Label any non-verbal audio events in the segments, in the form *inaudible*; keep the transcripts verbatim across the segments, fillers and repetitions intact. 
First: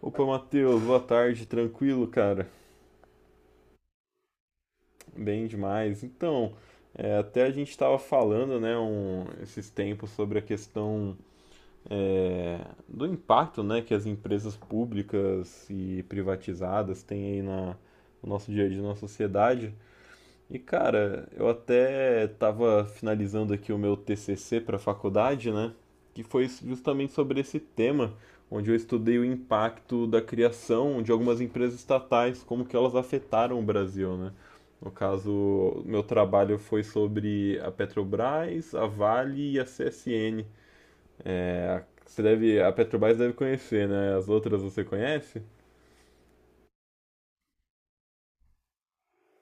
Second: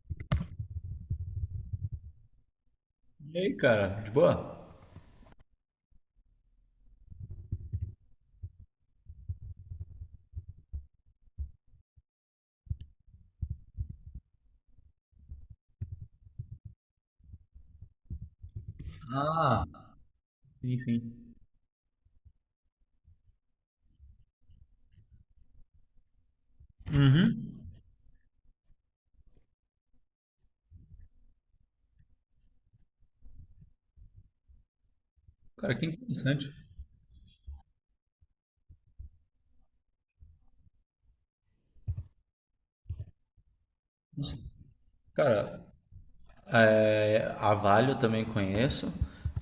Opa, Matheus, boa tarde, tranquilo, cara? E aí, cara, de boa? Bem demais. Então, é, até a gente estava falando, né, um- esses tempos sobre a questão, é, do impacto, né, que as empresas públicas e privatizadas têm aí na, no nosso dia a dia, na Ah, sociedade. E sim, cara, sim. eu até estava finalizando aqui o meu T C C para a faculdade, né? Que foi justamente sobre Uhum. esse tema, onde eu estudei o impacto da criação de algumas empresas estatais, como que elas afetaram o Brasil, né? No Cara, caso, que meu interessante. trabalho foi sobre a Petrobras, a Vale e a C S N. É, a- você deve, a Petrobras deve conhecer, né? As Nossa, outras você conhece? cara, é, a Vale eu também conheço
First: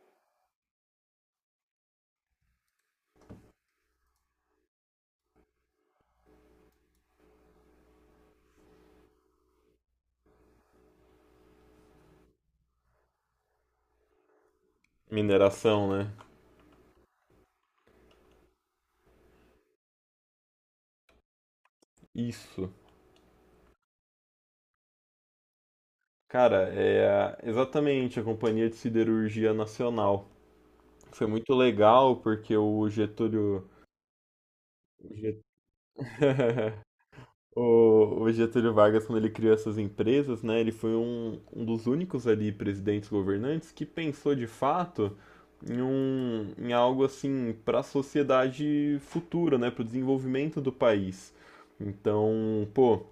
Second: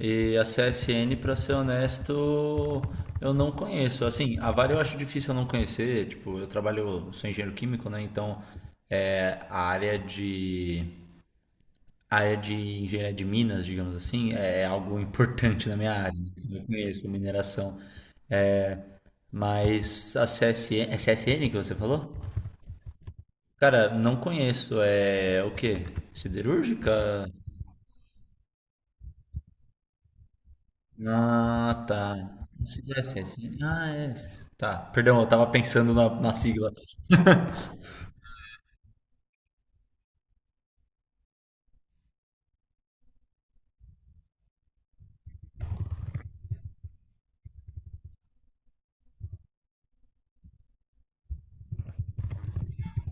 e a C S N, pra ser honesto, eu não conheço. Assim, a Vale eu acho difícil eu não conhecer. Tipo, eu trabalho, eu sou engenheiro químico, né? Então, é, a área de a área de engenharia de minas, digamos assim, é algo *laughs* importante na Mineração, minha né? área, né? Eu conheço mineração, mas a C S C S N, é C S N que você falou? Isso. Cara, não conheço. É o quê? Cara, Siderúrgica? é exatamente a Companhia de Siderurgia Nacional. Foi muito Ah, legal tá. porque Não sei o se é assim. assim. Getúlio, Ah, é. Tá, o perdão, eu Get- tava pensando na, na sigla. *laughs* o- o Getúlio Vargas, quando ele criou essas empresas, né, ele foi um, um dos únicos ali presidentes governantes que pensou de fato em, um, em algo assim para a sociedade futura, né, para o desenvolvimento do país. Então, pô,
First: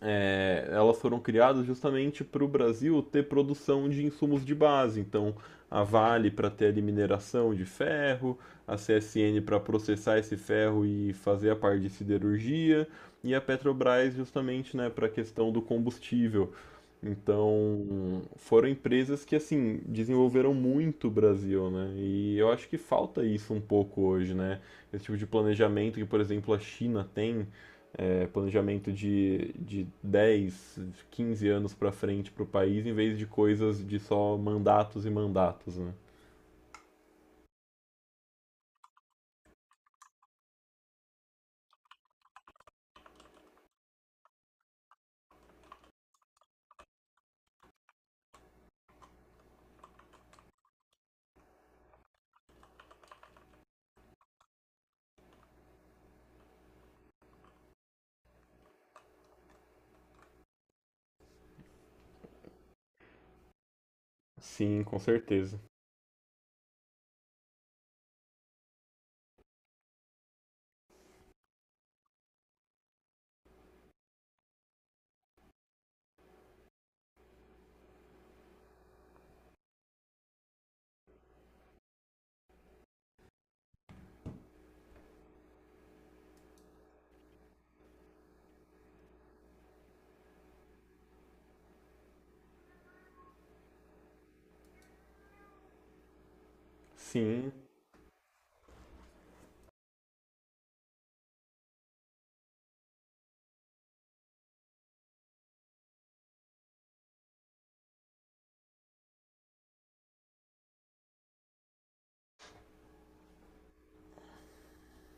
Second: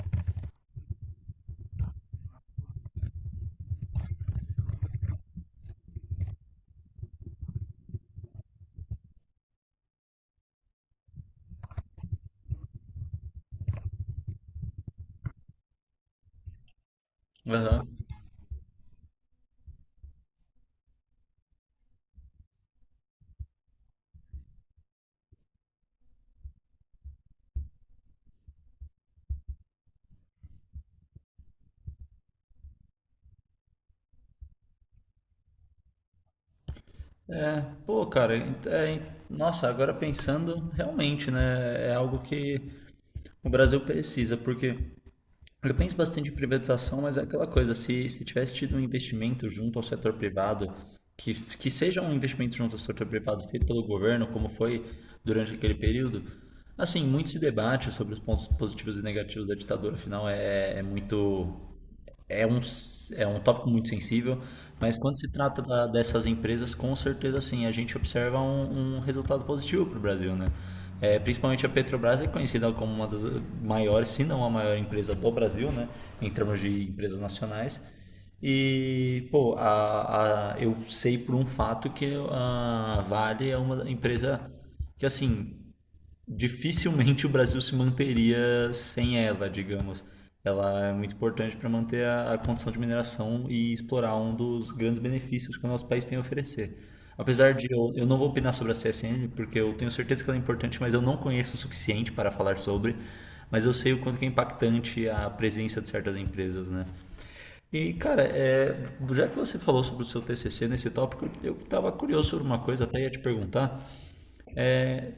é, elas foram criadas justamente para o Brasil ter produção de insumos de base. Então, a Vale para ter ali mineração de ferro, a C S N para processar esse ferro e fazer a parte de siderurgia, e a Petrobras justamente, né, para a questão do combustível. Aham. Então, foram empresas que assim desenvolveram muito o Brasil, né? E eu acho que falta isso um pouco hoje, né? Esse tipo de planejamento que, por exemplo, a China tem é, planejamento de, de dez, quinze anos para frente para o país, em vez de coisas de só mandatos e mandatos, né? Pô, cara, ent- é, en- nossa, agora pensando, realmente, né? É algo que o Brasil precisa, porque eu penso bastante em privatização, mas é aquela coisa, se, se tivesse tido um investimento junto ao setor privado, que, que seja um investimento junto ao setor privado feito pelo governo, como foi durante aquele período. Assim, muito se debate sobre os pontos positivos e negativos da ditadura, afinal é, é muito, é um, s- é um tópico muito sensível, Sim, mas com quando se certeza. trata da- dessas empresas, com certeza sim, a gente observa um, um resultado positivo para o Brasil, né? É, principalmente a Petrobras é conhecida como uma das maiores, se não a maior empresa do Brasil, né? Em termos de empresas nacionais. E, pô, a, a- eu sei por um fato que a Vale é uma empresa que, assim, dificilmente o Brasil se manteria sem ela, digamos. Ela é muito importante para manter a, a condição de mineração e explorar um dos grandes benefícios que o nosso país tem a oferecer. Sim, Apesar de eu, eu não vou opinar sobre a C S N, porque eu tenho certeza que ela é importante, mas eu não conheço o suficiente para falar sobre, mas eu sei o quanto que é impactante a presença de certas empresas, né? E, cara, é, já que você falou sobre o seu T C C nesse tópico, eu estava curioso sobre uma coisa, até ia te perguntar.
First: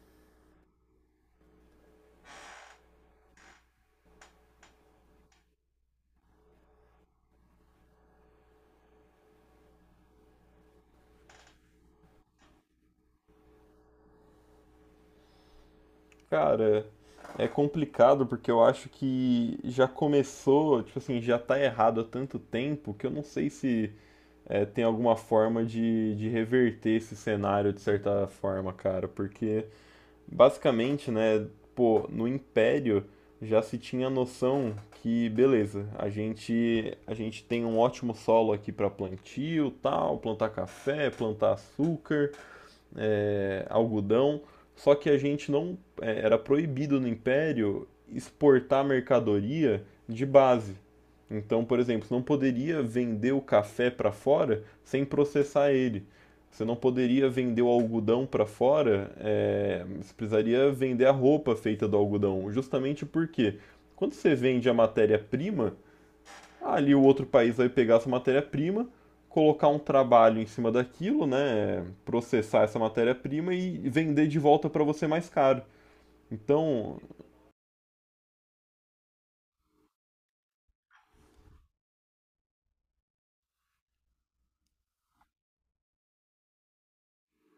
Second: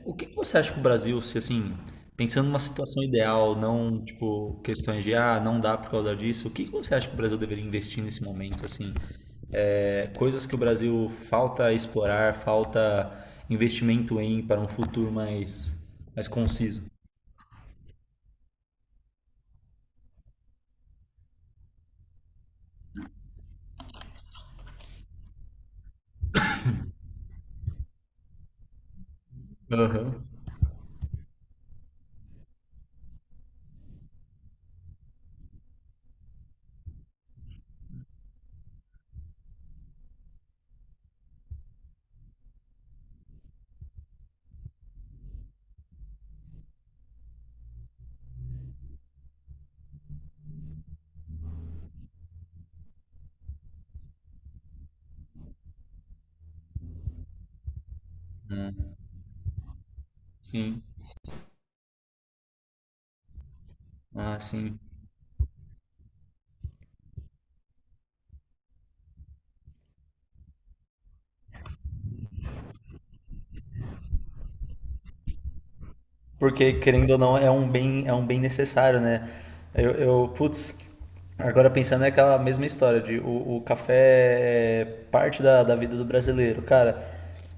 O que que você acha que o Brasil, se assim, pensando numa situação ideal, não tipo questões de ah, não dá por causa disso, o que que você acha que o Brasil deveria investir nesse momento, assim? É, coisas que o Brasil falta explorar, falta investimento em para um futuro mais mais conciso. cara, é complicado porque eu acho que já começou, tipo assim, já tá errado há tanto tempo que eu não sei se é, tem alguma forma de, de reverter esse cenário de certa forma, cara, porque Aham. basicamente, né, pô, no Império já se tinha a noção que, beleza, a gente a gente tem um ótimo solo aqui para plantio, tal, plantar café, plantar açúcar, é, algodão, só que a gente não é, era proibido no Império exportar mercadoria de base. Então, por exemplo, você não poderia vender o café para fora sem processar ele. Você não poderia vender o algodão para fora, é, você precisaria Sim. vender a roupa feita do algodão. Justamente porque quando você Ah, vende a sim. matéria-prima, ali o outro país vai pegar essa matéria-prima, colocar um trabalho em cima daquilo, né? Processar essa matéria-prima e vender de volta para você mais caro. Porque, Então, querendo ou não, é um bem, é um bem necessário, né? Eu, eu, putz, agora pensando, é aquela mesma história de o, o café é parte da, da vida do brasileiro, cara.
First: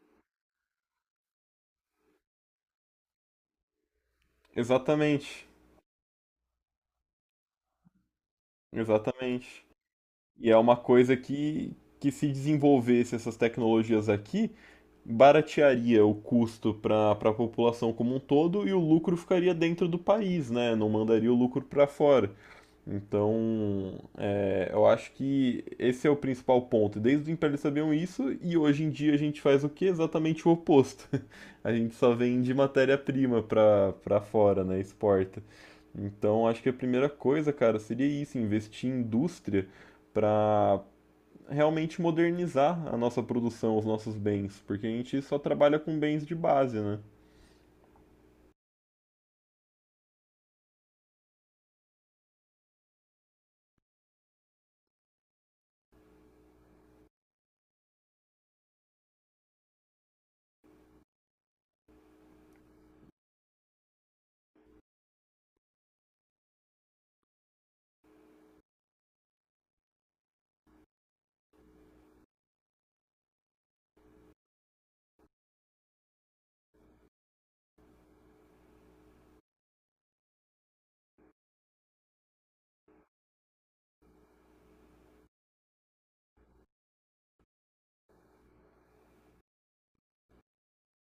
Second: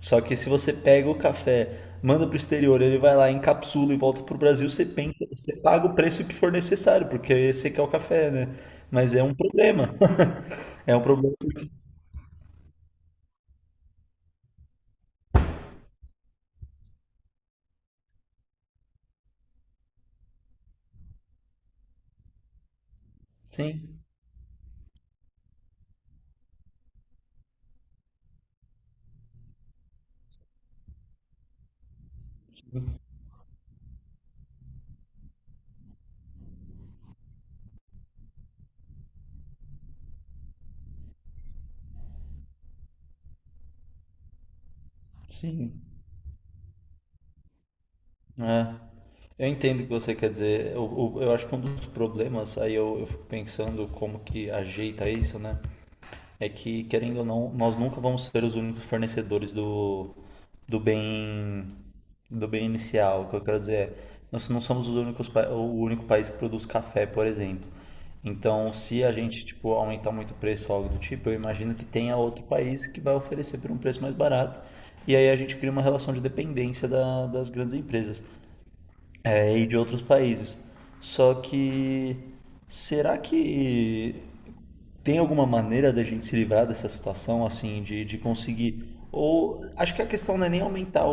Só que se você pega o café, manda pro exterior, ele vai lá, encapsula e volta pro Brasil, você pensa, exatamente, você paga o preço que for necessário, porque você quer o café, né? Mas é um exatamente. problema. *laughs* E é uma É um coisa problema. que, que se desenvolvesse essas tecnologias aqui, baratearia o custo para a população como um todo e o lucro ficaria dentro do país, né? Não mandaria o lucro para fora. Então, Sim, é, eu acho que esse é o principal ponto. Desde o Império eles sabiam isso, e hoje em dia a gente faz o que? Exatamente o oposto. *laughs* A gente só vende matéria-prima pra, pra fora, né? Exporta. Então, acho que a primeira coisa, cara, seria isso, investir em indústria pra realmente modernizar a nossa produção, os nossos bens, porque a gente só trabalha sim. com bens de base, né? É. Eu entendo o que você quer dizer. Eu, eu, eu acho que um dos problemas, aí eu, eu fico pensando como que ajeita isso, né? É que, querendo ou não, nós nunca vamos ser os únicos fornecedores do, do bem, do bem inicial. O que eu quero dizer é, nós não somos os únicos, pa- o único país que produz café, por exemplo. Então, se a gente, tipo, aumentar muito o preço ou algo do tipo, eu imagino que tenha outro país que vai oferecer por um preço mais barato. E aí a gente cria uma relação de dependência da- das grandes empresas, é, e de outros países. Só que será que tem alguma maneira da gente se livrar dessa situação, assim, de, de conseguir? Ou acho que a questão não é nem aumentar o,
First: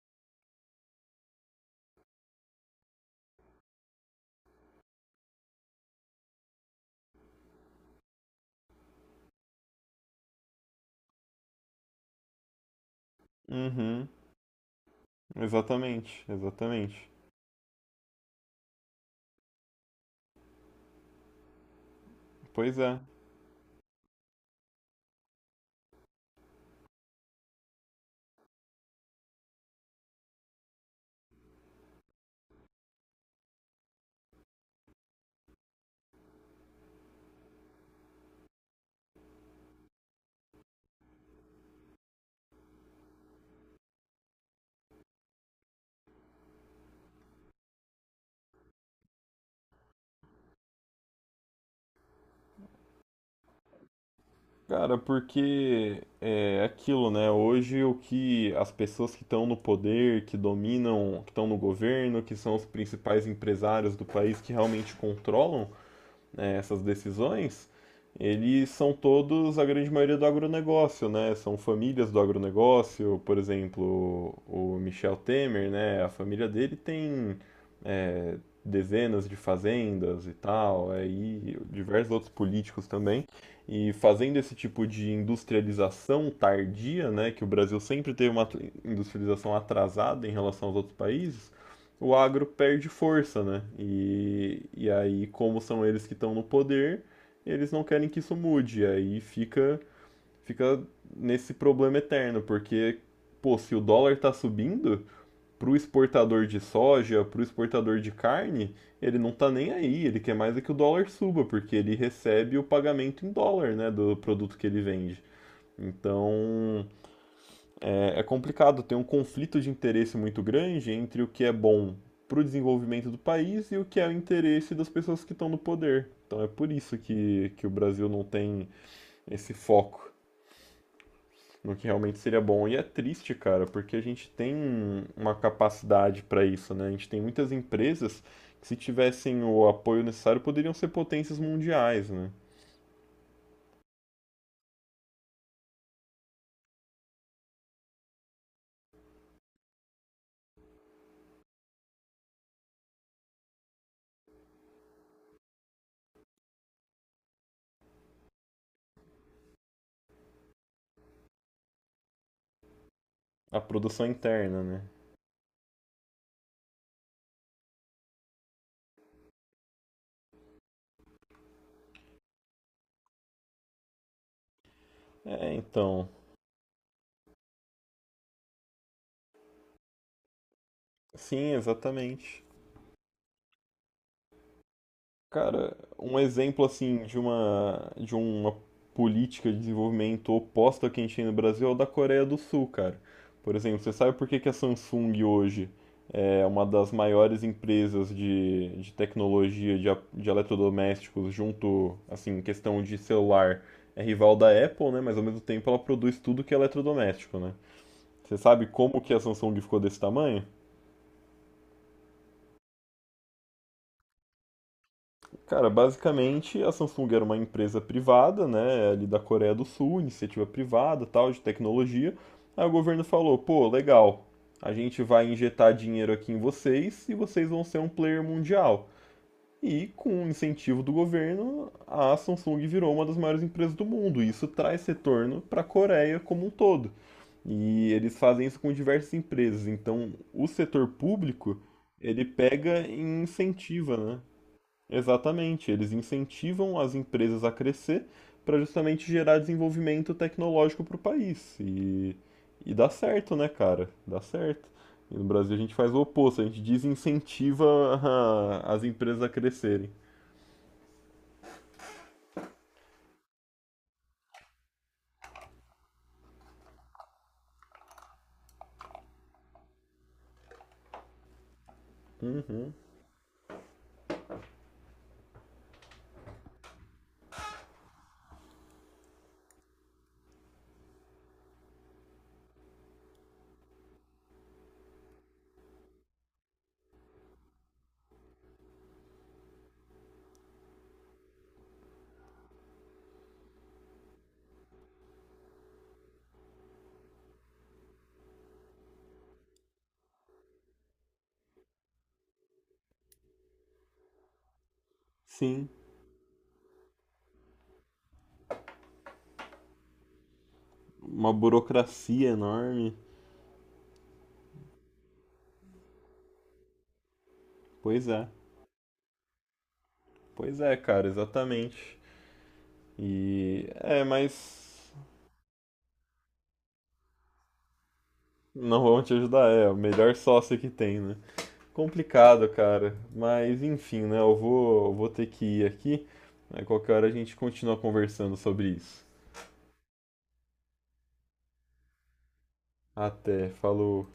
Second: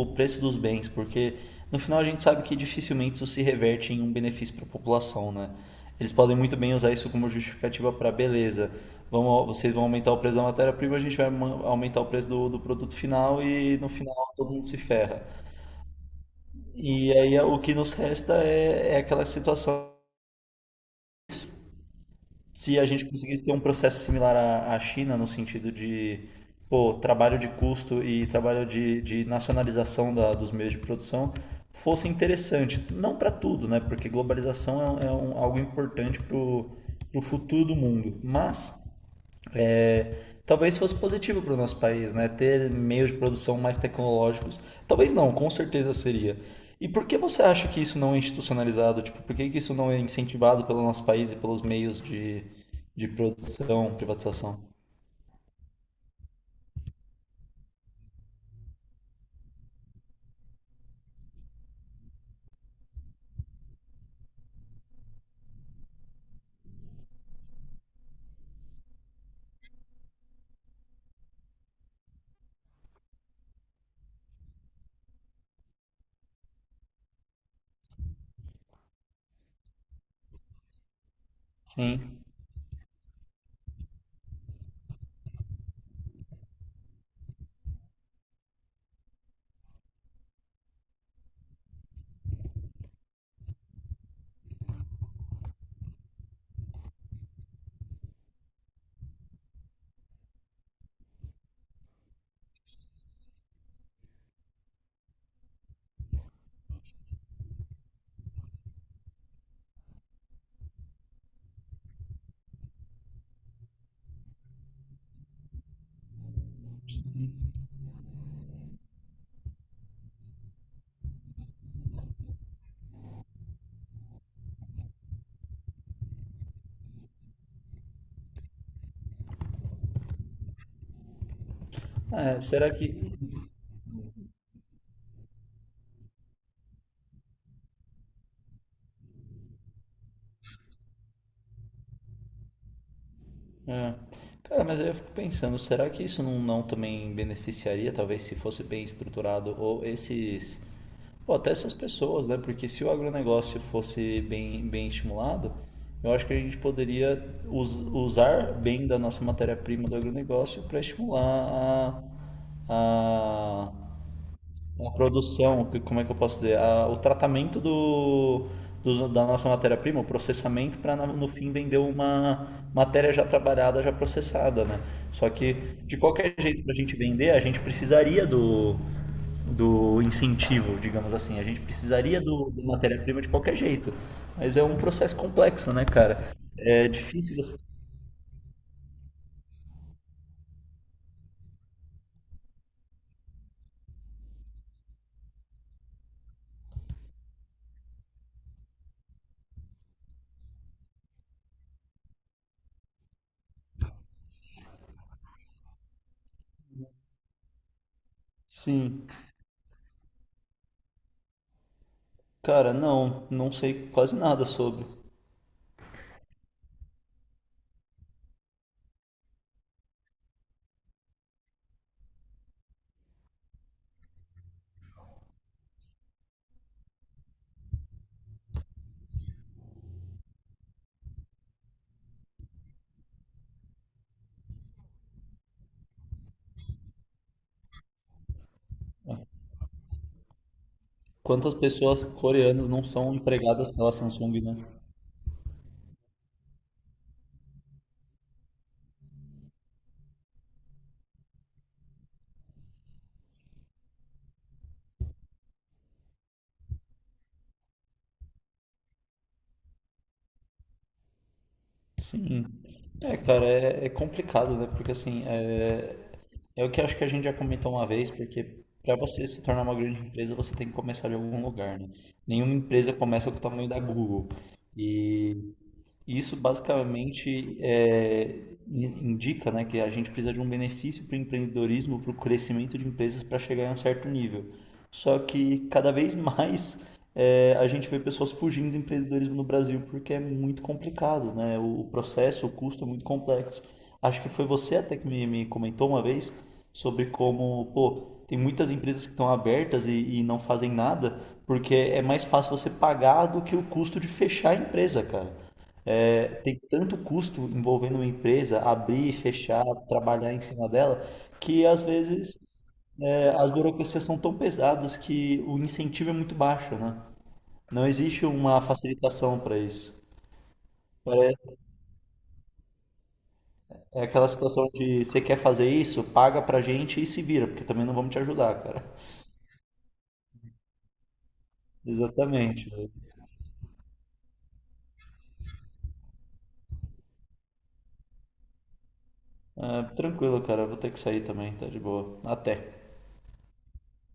o, o preço dos bens, porque no final a gente sabe que dificilmente isso se reverte em um benefício para a população, né? Eles podem muito bem usar isso como justificativa para beleza. Vamos, vocês vão aumentar o preço da matéria-prima, a gente vai ma- aumentar o preço do, do produto final e no Uhum, final todo mundo se ferra. exatamente, exatamente. E aí é, o que nos resta é, é aquela situação. Pois Se a é. gente conseguisse ter um processo similar à, à China, no sentido de pô, trabalho de custo e trabalho de, de nacionalização da, dos meios de produção, fosse interessante. Não para tudo, né? Porque globalização é, um, é um- algo importante para o futuro do mundo. Mas é, talvez fosse positivo para o nosso país, né? Ter meios de produção mais tecnológicos. Talvez não, com certeza seria. E por que você acha que isso não é institucionalizado? Tipo, por que que isso não é incentivado pelo nosso país e pelos meios de, de produção, privatização? Cara, porque é aquilo, né? Hoje o que as pessoas que estão no poder, que dominam, que estão no governo, que são os principais empresários do país que realmente controlam, né, essas decisões, eles são todos, a grande maioria, do agronegócio, né? São famílias do agronegócio, por exemplo, o Michel Temer, né? A família dele tem é, dezenas de fazendas e tal, é, e diversos Sim. outros políticos também. E fazendo esse tipo de industrialização tardia, né? Que o Brasil sempre teve uma industrialização atrasada em relação aos outros países, o agro perde força, né? E, e aí, como são eles que estão no poder, eles não querem que isso mude. E aí fica, fica nesse problema eterno, porque, pô, se o dólar tá subindo, pro exportador de soja, pro exportador de carne, ele não tá nem aí. Ele quer mais é que o dólar suba, porque ele recebe o pagamento em dólar, né, do produto que ele vende. Então, é, é complicado, tem um conflito de interesse muito grande entre o que é bom para o desenvolvimento do país e o que é o interesse das pessoas que estão no poder. Então é por isso que, que o Brasil não tem esse foco no que realmente seria É, bom. será E é que triste, cara, porque a gente tem uma capacidade para isso, né? A gente tem muitas empresas que, se tivessem o apoio necessário, poderiam ser potências mundiais, né? É. Cara, mas aí eu fico pensando, será que isso não, não também beneficiaria, talvez, se fosse bem estruturado, ou esses, ou até essas pessoas, né? Porque se o agronegócio fosse bem, bem estimulado, eu acho que a gente poderia us- usar bem da nossa matéria-prima do agronegócio para estimular a, A a, produção interna, né? a produção, que- como é que eu posso dizer? A- o tratamento do, dos- da nossa matéria-prima, o processamento, para no fim vender uma matéria já trabalhada, já processada, né? Só É, que, de então. qualquer jeito, para a gente vender, a gente precisaria do, do incentivo, digamos assim. A Sim, gente precisaria exatamente. do, do matéria-prima de qualquer jeito. Mas é um processo complexo, Cara, né, um cara? exemplo É assim de difícil você... uma de uma política de desenvolvimento oposta ao que a gente tem no Brasil é o da Coreia do Sul, cara. Por exemplo, você sabe por que que a Samsung hoje é uma das maiores empresas de, de tecnologia de, a- de eletrodomésticos junto, assim, em questão de celular, é rival da Apple, né? Mas ao mesmo tempo ela produz tudo que é eletrodoméstico, né? Você sabe como Sim. que a Samsung ficou desse tamanho? Cara, não, não sei quase nada sobre. Cara, basicamente a Samsung era uma empresa privada, né, ali da Coreia do Sul, iniciativa privada, tal, de tecnologia. Aí o governo falou: "Pô, legal. A gente vai injetar dinheiro aqui em vocês e vocês vão ser um player mundial". E com o incentivo do governo, a Samsung virou uma das maiores empresas do mundo. E isso traz retorno para a Coreia como um todo. E eles fazem isso com diversas empresas. Então, o setor Quantas público, pessoas ele coreanas não pega e são empregadas pela incentiva, né? Samsung, né? Exatamente, eles incentivam as empresas a crescer para justamente gerar desenvolvimento tecnológico para o país. E, e dá certo, né, cara? Dá certo. E no Brasil a gente faz o oposto, a gente desincentiva *laughs* a- as empresas a crescerem. Hum. É, cara, é, é complicado, né? Porque assim, é, é o que acho que a gente já comentou uma vez, porque para você se tornar uma grande empresa, você tem que começar de algum lugar, né? Nenhuma empresa começa com o tamanho da Google. E isso basicamente é, in- indica, né, que a gente precisa de um benefício para o empreendedorismo, para o crescimento de empresas para chegar em um certo nível. Só que cada vez *laughs* mais é, a gente vê pessoas fugindo do empreendedorismo no Brasil porque é muito complicado, né? O processo, o custo é muito complexo. Acho que foi você até que me, me comentou uma vez sobre como, pô, tem muitas empresas que estão abertas e, e não fazem nada porque é mais fácil você pagar do que o custo de fechar a empresa, cara. Sim, É, tem tanto custo envolvendo uma empresa, abrir, fechar, trabalhar em cima dela, uma que às burocracia vezes enorme. é, as burocracias são tão pesadas que o incentivo é muito baixo, né? Não Pois existe é, uma facilitação para isso. pois é, cara, Pare- exatamente. E É é, aquela situação mas de você quer fazer isso, paga pra gente e se vira, porque também não vamos te ajudar, não cara. vão te ajudar, é o melhor sócio que tem, né? Complicado, *laughs* Exatamente. cara. Mas enfim, né? Eu vou, eu vou ter que ir aqui. Aí qualquer hora a gente continua conversando sobre isso. Ah, tranquilo, cara. Vou ter que sair também, tá de boa. Até. Até, falou.